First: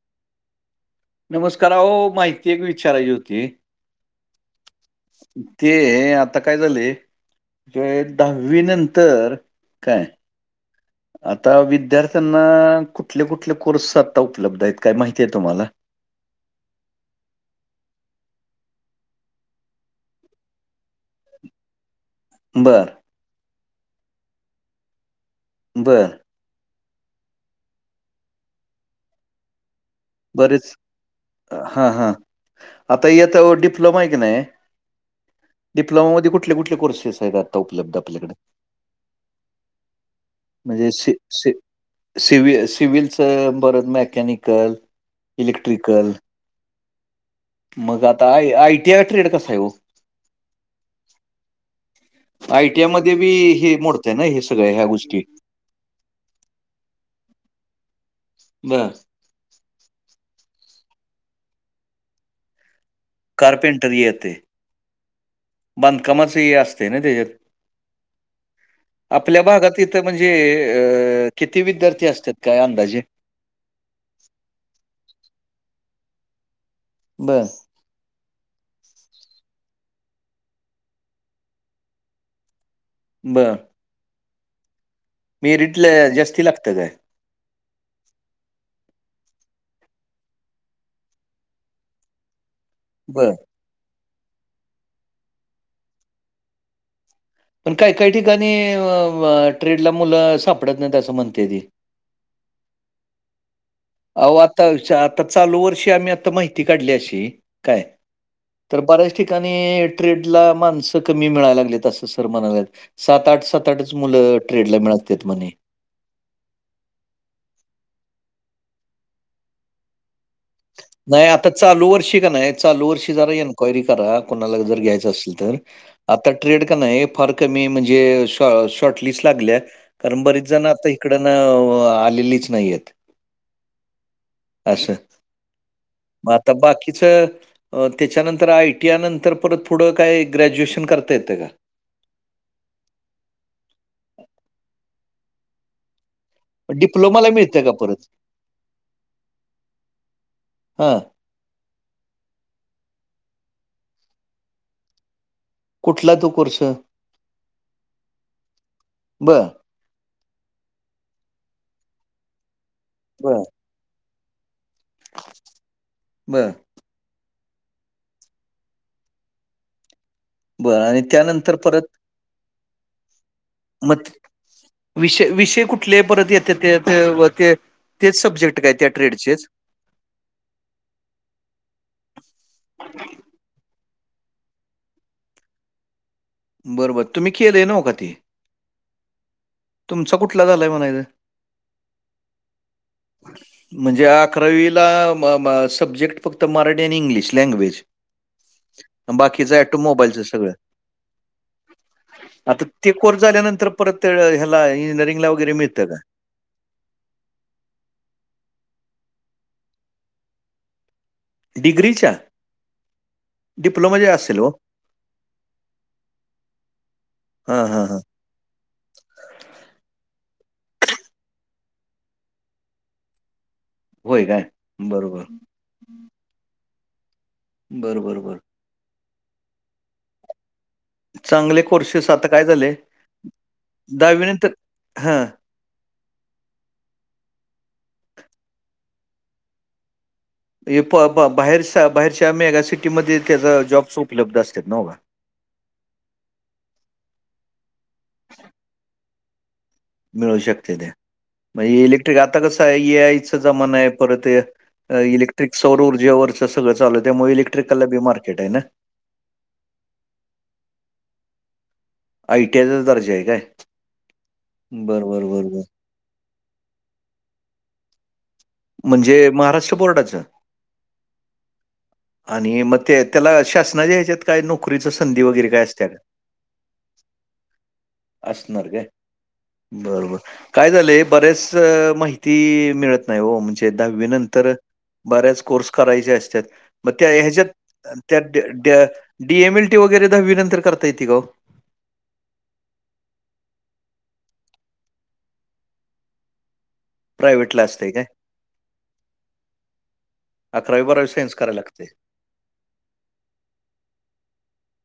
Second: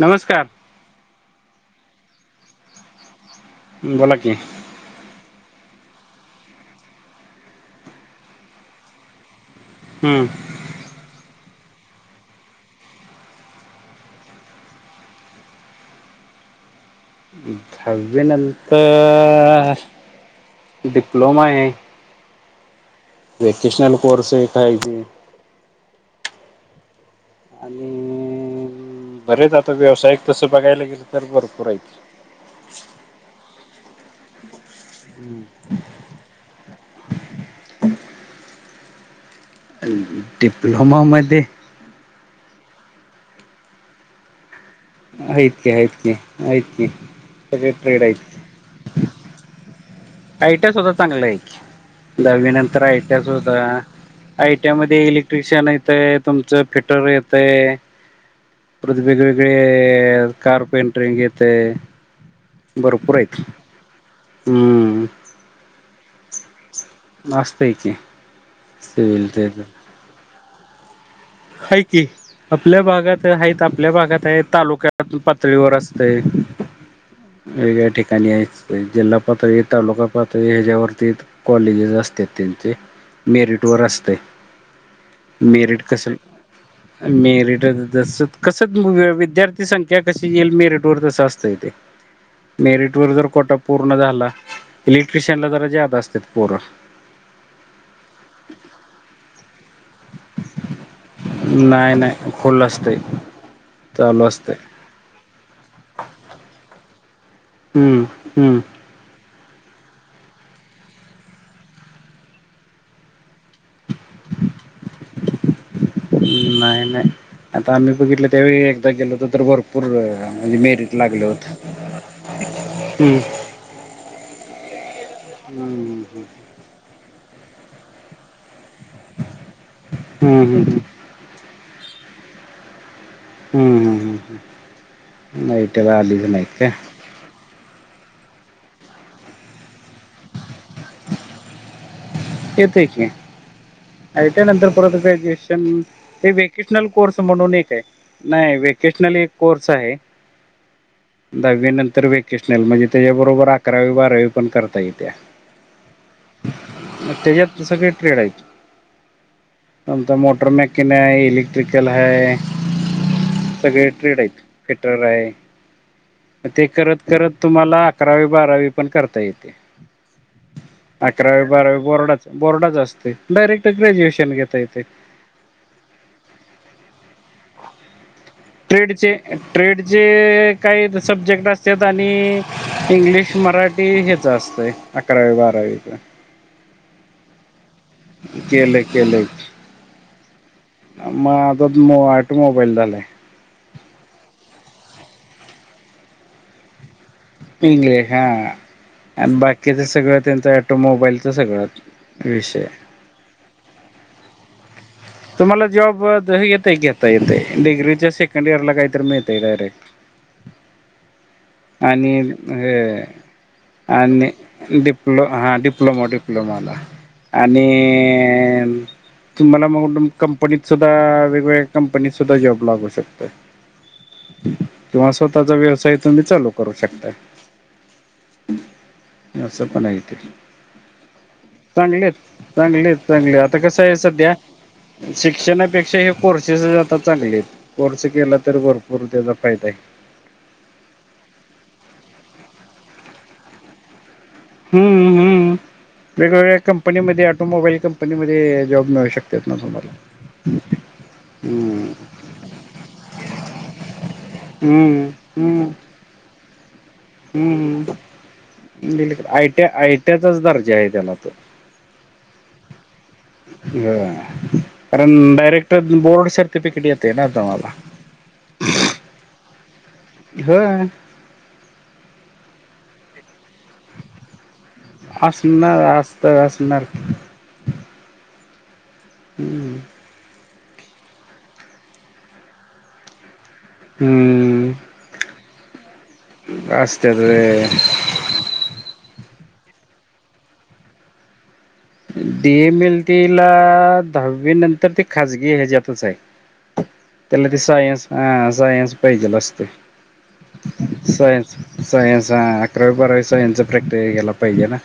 नमस्कार नमस्कार अह माहिती एक विचारायची होती बोला कि ते आता काय झाले म्ह दहावी नंतर काय, हम्म. आता विद्यार्थ्यांना कुठले कुठले कोर्स आता उपलब्ध आहेत काय माहिती आहे तुम्हाला हम् हहावीनंतर डिप्लोमा आहे. बरं. वेकेशनल कोर्स हे काायज बरं आणि बरेच आता व्यवसायिक बरच हा हा आता येत डिप्लोमा आहे की नाही हम्म डिप्लोमामध्येध्ये कुठले कुठले कोर्सेस आहेत आता उपलब्ध आपल्याकडे डिप्लोमामध्ये सिव्ह सिव्हलचं बरत मॅकॅनिकल यतक यतक यतक मग आता आय आयटीआय ट्रेड कसा आहे हो. ऐट स्वधा तांगलाय. दहावी नंतर आय-टी-आयमध्ये आयटी बी सुद्धा हे मोडतंय ना, हे आयटी सगळ्या ह्या म गोष्टी? इलेक्ट्र श्षण येतय तुमचं फिटर येतय बर. वेगवेग. सगळे कार्पेंटरिंग घेत आहे. भरपूर आहेत. कारपेटरी आहेथे. हम. बांंदकामच असतते. ना त्याच्यात असतय की सिव्हिल आपल्या ते भागात इथ म्हणजे अ. किती विद्यार्थी असतात काय अंदाजे ह आपल्या भागात आहे तालुक्यात पातळीवर असतय बर. वेग ठठीक. आणि जिल्हा पातळी तालुका पातळी ह्याच्यावरती कॉलेजेस असते त्यांचे मेरिटवर असते. मी मेरिट कस रिटलं जास्ती लागतं काय? मेरिट तस कस विद्यार्थी संख्या कशी येईल मेरिट वर तस असतंय तेे [unintelligible] मेरिट वर जर बर कोटा पूर्ण झाला इलेक्ट्रिशियनला जरा जादा असते पूरं. पण काही काही ठिकाणी ट्रेडला मुलं सापडत नाही असं म्हणतेय ती खुोल असते. अह आता आता चालू वर्षी आम्ही आता माहिती काढली अशी काय हम्म हम्म तर बरेच. ठिकाणी ट्रेड ला माणसं कमी मिळायला लागत असं सर म्हणालेत. सात आठ सात आठच मुलं ट्रेड ला मिळतते म्हणे. नाही नाही आता आम्ही बघितलं त्यावेळी एकदा गेलो तर तर भरपूर मेरिट लागलं नाही आता होतं. चालू वर्षी का नाही चालू वर्षी हम्म. जारा ये न. क्वेरी करा कोणाला जर घ्यायचं असेल तर हम्म आता ट्रेड का नाही हे फार कमी म्हणजे श शॉर्ट लिस्ट लागल्या. कारण हम्म बरीच हम्म जण आता इकडन आलेलीच नाहीयेत. हम्म हम्म हम् असं. हम् नाहीईटेला आलज मग आता नाहीयक बाकीचं त्याच्यानंतर आयटीआ नंतर परत थोडं काय ग्रॅज्युएशन करता येतं का? येत क त्यानंतर परत ग्रजुएशन ते व वकेशनल कोर्स डिप्लोमाला म्हणून मिळतं का एक आहे परत? नाही वकेशनल एक कोर्स आहे. हां, दहावी नंतर वेकेशनल म्हणजे त्याच्याबरोबर अकरावी बारावी पण करता येत्या. कुठला तो कोर्स त्याच्यात सगळं काही ट्रेड आहे. बरं, आता मोटर मॅकन है इलेक्ट्रिकल आहे बरं सगळे ट्रेड आहेत फिटर आहे बरं, ते करत तर तुम्हाला अकरावी बारावी पण करता येते बरं आणि अकरावी त्यानंतर बारावी परत बोर्ड बोर्डाच असते डायरेक्ट मग ग्रॅज्युएशन घेता येते विषय विषय कुठ? तले परत येत ते तेच सब्जेक्ट काय त्या ट्रेडचे ट्रेडचेच? ट्रेड. जे काही सब्जेक्ट असत आणि इंग्लिश मराठी ह्याचं असतं. अकरावी बारावीच बरोबर तुम्ही केलंय ना का तेी केले केले कुठला झालाय म्हणायचं? म आ टोमबाईल झाले. म्हणजे अकरावीला सब्जेक्ट फक्त मराठी आणि इंग्लिश लँग्वेज. इंग्लीश हा बाकीचं बाकी सगळ ऑटोमोबाईलचं त्यांच सगळं. त मोबाईलचा सगळच आता विषय ते कोर्स झाल्यानंतर परत ते ह्याला इंजिनिअरि, तुम्हाला जॉब येते घेता येतेय डिग्रीच्या सेकंड इयरला काहीरी मिळतय डायरेक्ट डिग्रीच्या? आणि हे डिप्लोमाच्या आणि असेल हो. डिप्लो हा डिप्लोमा डिप्लोमाला हां, आणि हां, हां. तुम्हाला मगून कंपनीत सुद्धा वेगवेगळ्या कंपनीत सुद्धा जॉब लागू शकतोय. होय काय? किवा बरोबर. स्वतःचा व्यवसाय तुम्ही चालू करू शकता. बरं बरं बर. या असपण हे ते चांगले कोर्सेस चांगलेच आता काय झाले चांगलेच चांगले आता कसं आहे सध्या नंतर हां. शिक्षणापेक्षा हे. कोर्सेस आता चांगले आहेत कोर्स केला तर भरपूर त्याचा फायदा आहे. हे प प बाहेर बाहेरच्या मेगासिटीमध्ये त्याचा जॉब्स उपलब्ध असतात नबा हम्म हम्म वेगवेगळ्या कंपनीमध्ये ऑटोमोबाईल कंपनीमध्ये जॉब मिळू शकतात ना तुम्हाला मिळू शकत्याता म हम्म इलेक्ट्रिक आता कसं आहे एआय चा जमाना आहे परत हम्म इलेक्ट्रिक हम्म सवरर जे वर्चंसगळं चालू आहे त्यामुळे इक्ट्रिकलला बी मार्केट आहे ना बिलल आयट आयट्याचाच दर्जा आहे त्याना तो आय टी आयचा तर दर्जा आहे काय? हा बरं बरं कारण बरं बरं डायरेक्ट बोर्ड सर्टिफिकेट येते ना आता तूम्हाला म्हणजे महाराष्ट्र बोर्डाचं हा. आणि मग ते त्याला शासनाच्या हेच्यात काय नोकरीच संधी वगैरे काय असणार असत्या. असत असणार असणार काय बर बर काय झालंय बरेच माहिती मिळत नाही ओ म्हणजे दहावी नंतर हम्म बऱ्याच कोर्स करायचे असतात मग त्या असत्यात ह्याच्यात रे त्या डी एम एल टी वगैरे दहाविनंतर करता येते ओ. डीएम एल टी ला दहावी नंतर ते खाजगी ह्याच्यातच आहे. त्याला ते प्रायव्हेटला असतंय काय सायन्स हा सायन्स पाहिजे असतय. अकरावी बारावी सायन्स करायला लागते सायन्स हां. बरास यांच प्रॅक्टिकल केला पाहिजे ना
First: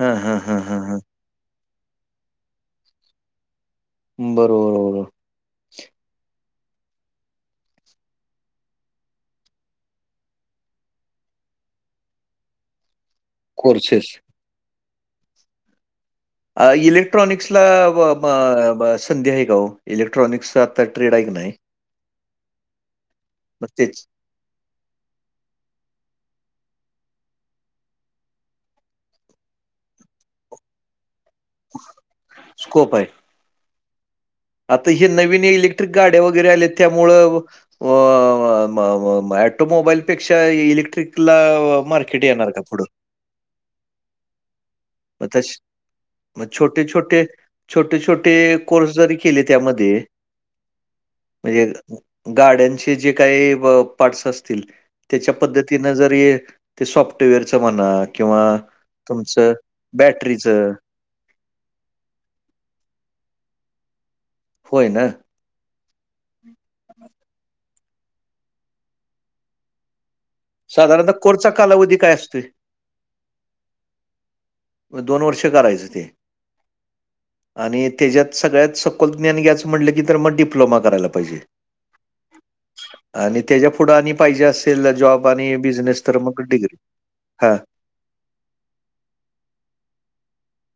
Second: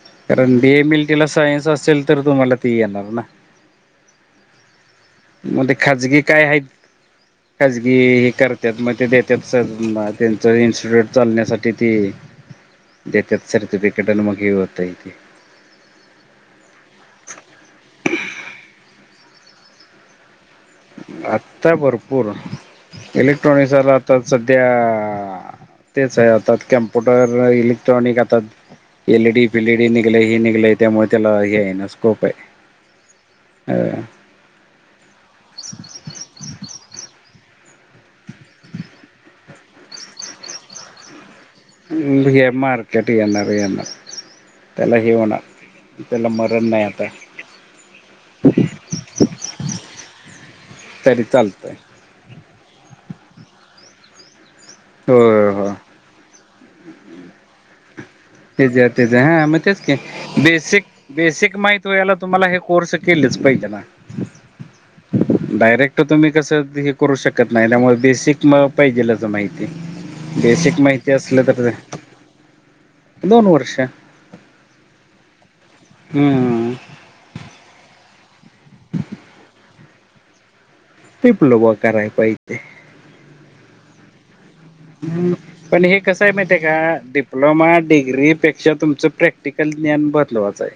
हां, हां, कारण हां, डे हां, हां. मिल.. तिला सायन्स असेल तर तुम्हाला ती येणार ना. बरोबरर.. मध्ये खाजगी काय आहेत. खाजगी हे करतात मग ते देतात त्यांचं इन्स्टिट्यूट चालण्यासाठी ते.. [unintelligible] जेत कोर्सेस. सर्टिफिकेट अनमुखी होततील. इलेक्ट्रॉनिक्सला संधी आहे का हो इलेक्ट्रॉनिक्सात आता भरपूर मग इलेक्ट्रॉनिक्स तेच आता सध्या... तेच आहे आतर कम्प्युटर इलेक्ट्रॉनिक आतात.. एल डी फिलडी निघलय हे निघलय त्यामुळे त्याला... हे आहे ना स्कोप आहे. स्कोप आहे. अ.. आता हे नवीन इलेक्ट्रिक गाड्या वगैरे आल्या त्यामुळ.. अ ऑटोमोबाईलपेक्षा इलेक्ट्रिक.. टला मार्केट येणार का पुढं? डी एन आ व एन.. पतश‌... मग मरण नाही छोटे- आता छोटे, छोटे -छोटे कोर्स जरी केले त्यामध्ये. तरी म्हणजे चालतंय. गाड्यांचे जे काही पार्टस असतील हो त्याच्या हो पद्धतीन जर हे... ते सॉफ्टवेअरचं म्हनात.. तेजा तेजा हा म... बॅटरीचं बेसिक बेसिक माहित व याला तुम्हाला हे कोर्स केलेच पाहिजे ना. होय ना. डायरेक्ट तुम्ही कस हे करू शकत नाही त्यामुळे बेसिक म पाहिजेलं माहिती. बेसिक माहिती साधारणतः असलं कोर्सचा तर, कालावधी काय असतोय? दोन वर्ष. म दोन वर्ष करायचं. ते हम्ममम. आणि त्याच्यात सगळ्यात सोकोल ज्ञान घ्यायच म्हटलं की तर मग डिप्लोमा करायला. पाहिजे डिप्लोबा कराय पाहिजे. आणि त्याच्या पुढं आणि पाहिजे अस.. ह् पण हे कसं आहे माहिती आहे का हां, डिप्लोमा... डिग्रीपेक्षा तुमचं प्रॅक्टिकल ज्ञान बदलवायचं आहे.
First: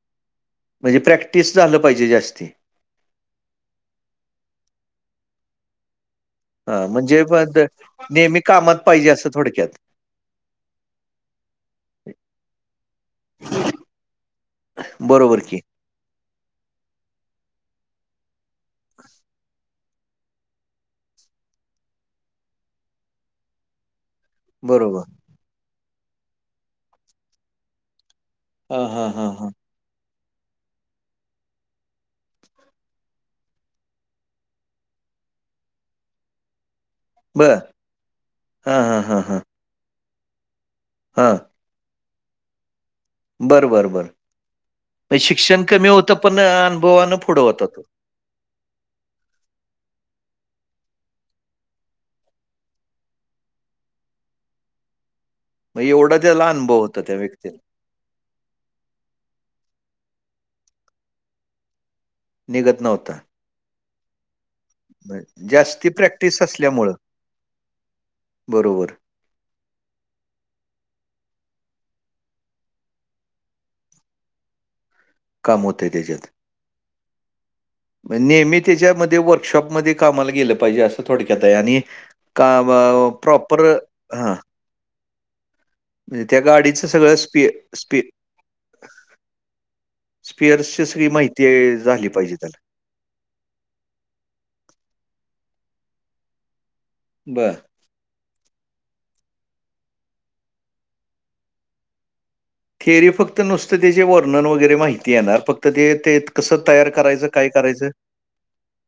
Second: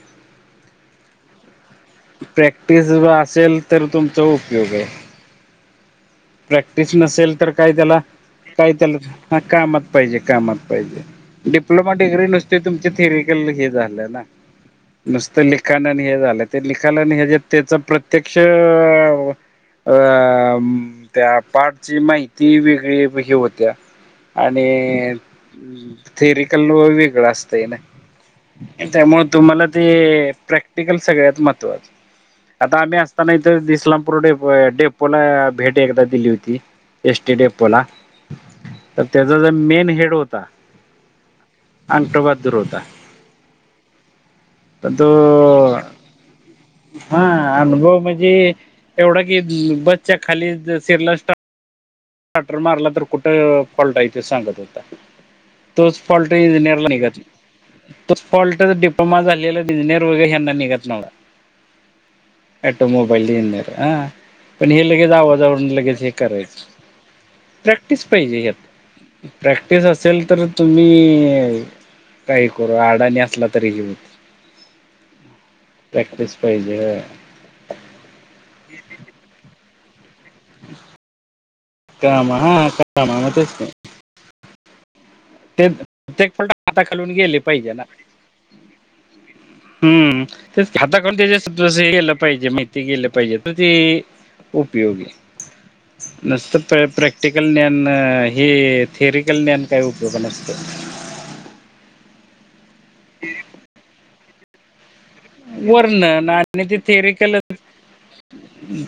म्हणजे प्रॅक्टिस झालं पाहिजे जास्ती. तेज असेल तर तुमचा उपयोग हे. हां, प्रॅक्टिस म्हणजे नसेल तर मग काही त्याला नेहमी काही कामात त्याला पाहिजे असं ह थोडक्यात. कामात पाहिजे कामात पाहिजे. डिप्लोमा डिग्री नुसते तुमचे थेरिकल हे झालं ना. बरोबर नुसतं की. लिखाानन हे झालं ते लिखानन हे जे त्याच प्रत्यक्ष... अ त्या पाठची माहिती वेगळी हे होत्या. आणि बरोबर. थेरिकल व वेगळं असतंय ना. हां, हां, त्यामु हां, हां. तुम्हाला ते प्रॅक्टिकल सगळ्यात महत्वात.. आता आम्ही असताना इथ दिस्लामपूर डेप डेप्पोला भेट एकदा दिली होती. एसटी बरं. डेफो ला हां, हां, तर त्याचा जर मेन हेड होता. हा. अंठोबा दूर होता बर बर बर तर तो शिक्षण कमी होतं पण अनुभवानं हा पुढं होता तो. अनुभव म्हणजे एवढा की बसच्या खाली सिरला्ट स्टर मारला तर कुठं पलटायचं सांगत होता मग तुस एवढा त्याला फॉल्ट्री अनुभव निर्लाणी होता त्या करते व्यक्तीला. तो फॉल्ट डिप्लोमा झालेला इंजिनिर वगैरे यांना निघत नव्हला निघत नव्हता. ऑटोमोबाईल इंजििअर हा पण हे लगेच मग आवाजावरून जास्ती लगेच हे प्रॅक्टिस करायचं असल्यामुळं प्रॅक्टिस पाहिजे बरोबर हत प्रॅक्टिस असेल तर तुम्ही काही करू आडानी असला तरी घेऊ काम होतंय त्याच्यात. प्रॅक्टिस पाहिजे नेहमी त्याच्यामध्ये वर्कशॉपमध्ये कामा गे पाहिजे अस थोडक्यात आणि काम हा काम मग तेच प्रप की ह ते म्हणजे प्रत्येक त्या फॉल्ट हाता गाडीच खालून सगळं गेले स्पी पाहिजे ना स्पी... हम्म स्पेअर्सची सगळी हाताकून त्यास माहिती झाली केलं पाहिजे त्याला. माहि... ते गेले पाहिजे तर ते उपयोगी, नसत बरं. प्रॅटिकल... हे थेरिकल ज्ञान काय उपयोग नसतं. थेरी फक्त नुसततेचे वर्णन वगैरे माहीत.. ते येणार फक्त ते ते वर्णन आणि कसं ते तयार करायचं थेरिकल काय करायचं..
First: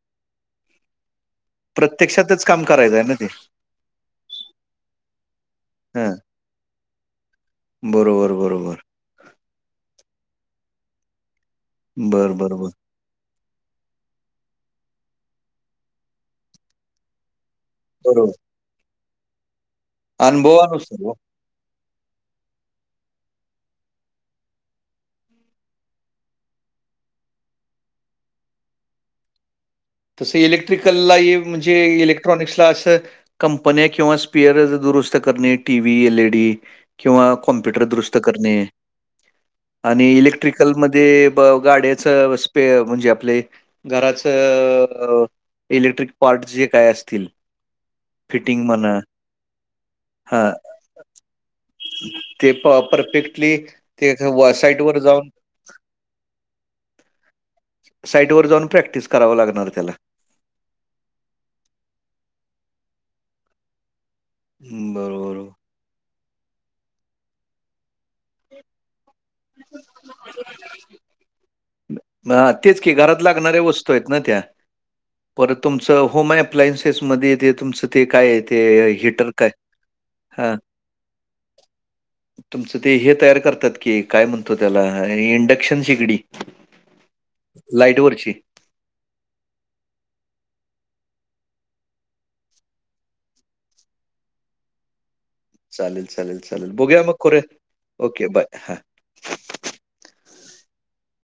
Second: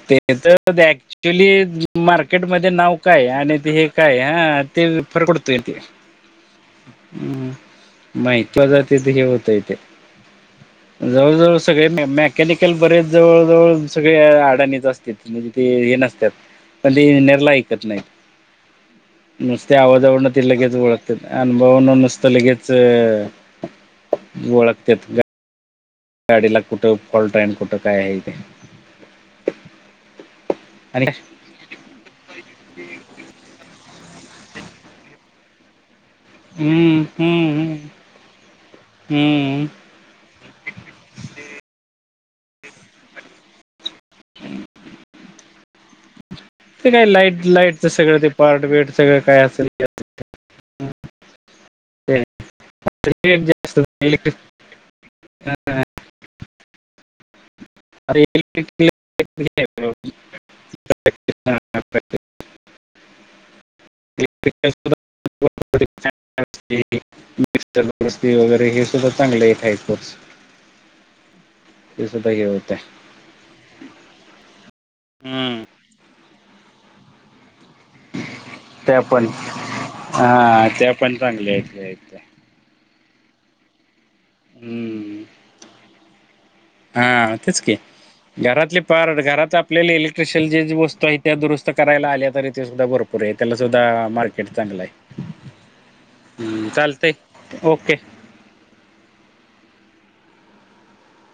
ते तर ऍक्च्युली प्रत्यक्षातच काम मार्केटमध्ये करायचं नाव आहे ना ते. काय आणि ते.. काय हा ते फरकडतोय ते हां. हम् बरोबर, महित्वा बरोबर. जात हे गतयते जवळ जवळ सगळे बरं, बरं, बरं. मॅकॅनिकल बरे जवळ जवळ सगळे आडाणीच असत म्हणजे ते हे नसतात पण ते नेरलाय नाही बरोबर. नुसते आवाजवड ति लगेच अनुभवानुसार हो. ओळखत अनुभव न नुसतं लगेच ओळखते गाडीला कुठं फॉल्ट आहे कुठं काय आहे इथे तस इलेक्ट्रिकलला ण इलेक््र कंपन किंवा दुरुी् एल हम्म किं हम्म कमपुटर दरु हम्म आणि इलेक्ट्रिकलमध्येध्ये गाड्याच स्पे म्हणजे आपले घराच इलेक्ट्रिक पार्टस जे ते काय असतील लाईट लाईटच सगळं ते पार्ट फिटिंग वेट म्हणा सगळं काय असेल हा ते प परफेक्टली जास्त ते साईट वर जाऊन साईड वर जाऊन प्रॅक्टिस कराव लागणार त्याला इलेक्ट्रिक इलेक्ट्रिकल बरोबर. हो. सुद्धा वगैरे हे सुद्धा चांगले यार्स हे होते तेच क घरात लाग्या वतू आहेत हम्म त्याुम स होोम अप्लायनसेसमध्येध्येे तेेथून स ते काय ते त्या पण हिटर काय हा त्या पण चांगल्या आहेत हे आहेत तुमचं ते हे तयार करतात की काय म्हणतो त्याला हम्म इंडक्शन शिगडी हा तेच की घरातले प घरात आपल्याले इलेक्ट्रिशियल जी वस्तू आहे त्या दुरुत करायला आल्या तरी तेे सुद्धा बरोबर पुर त्याला सुद्धा मार्केट चांगलं आहे चालेल चालेल हम्म चालेल बघूया चालतंय मग खरे ओके बाय हा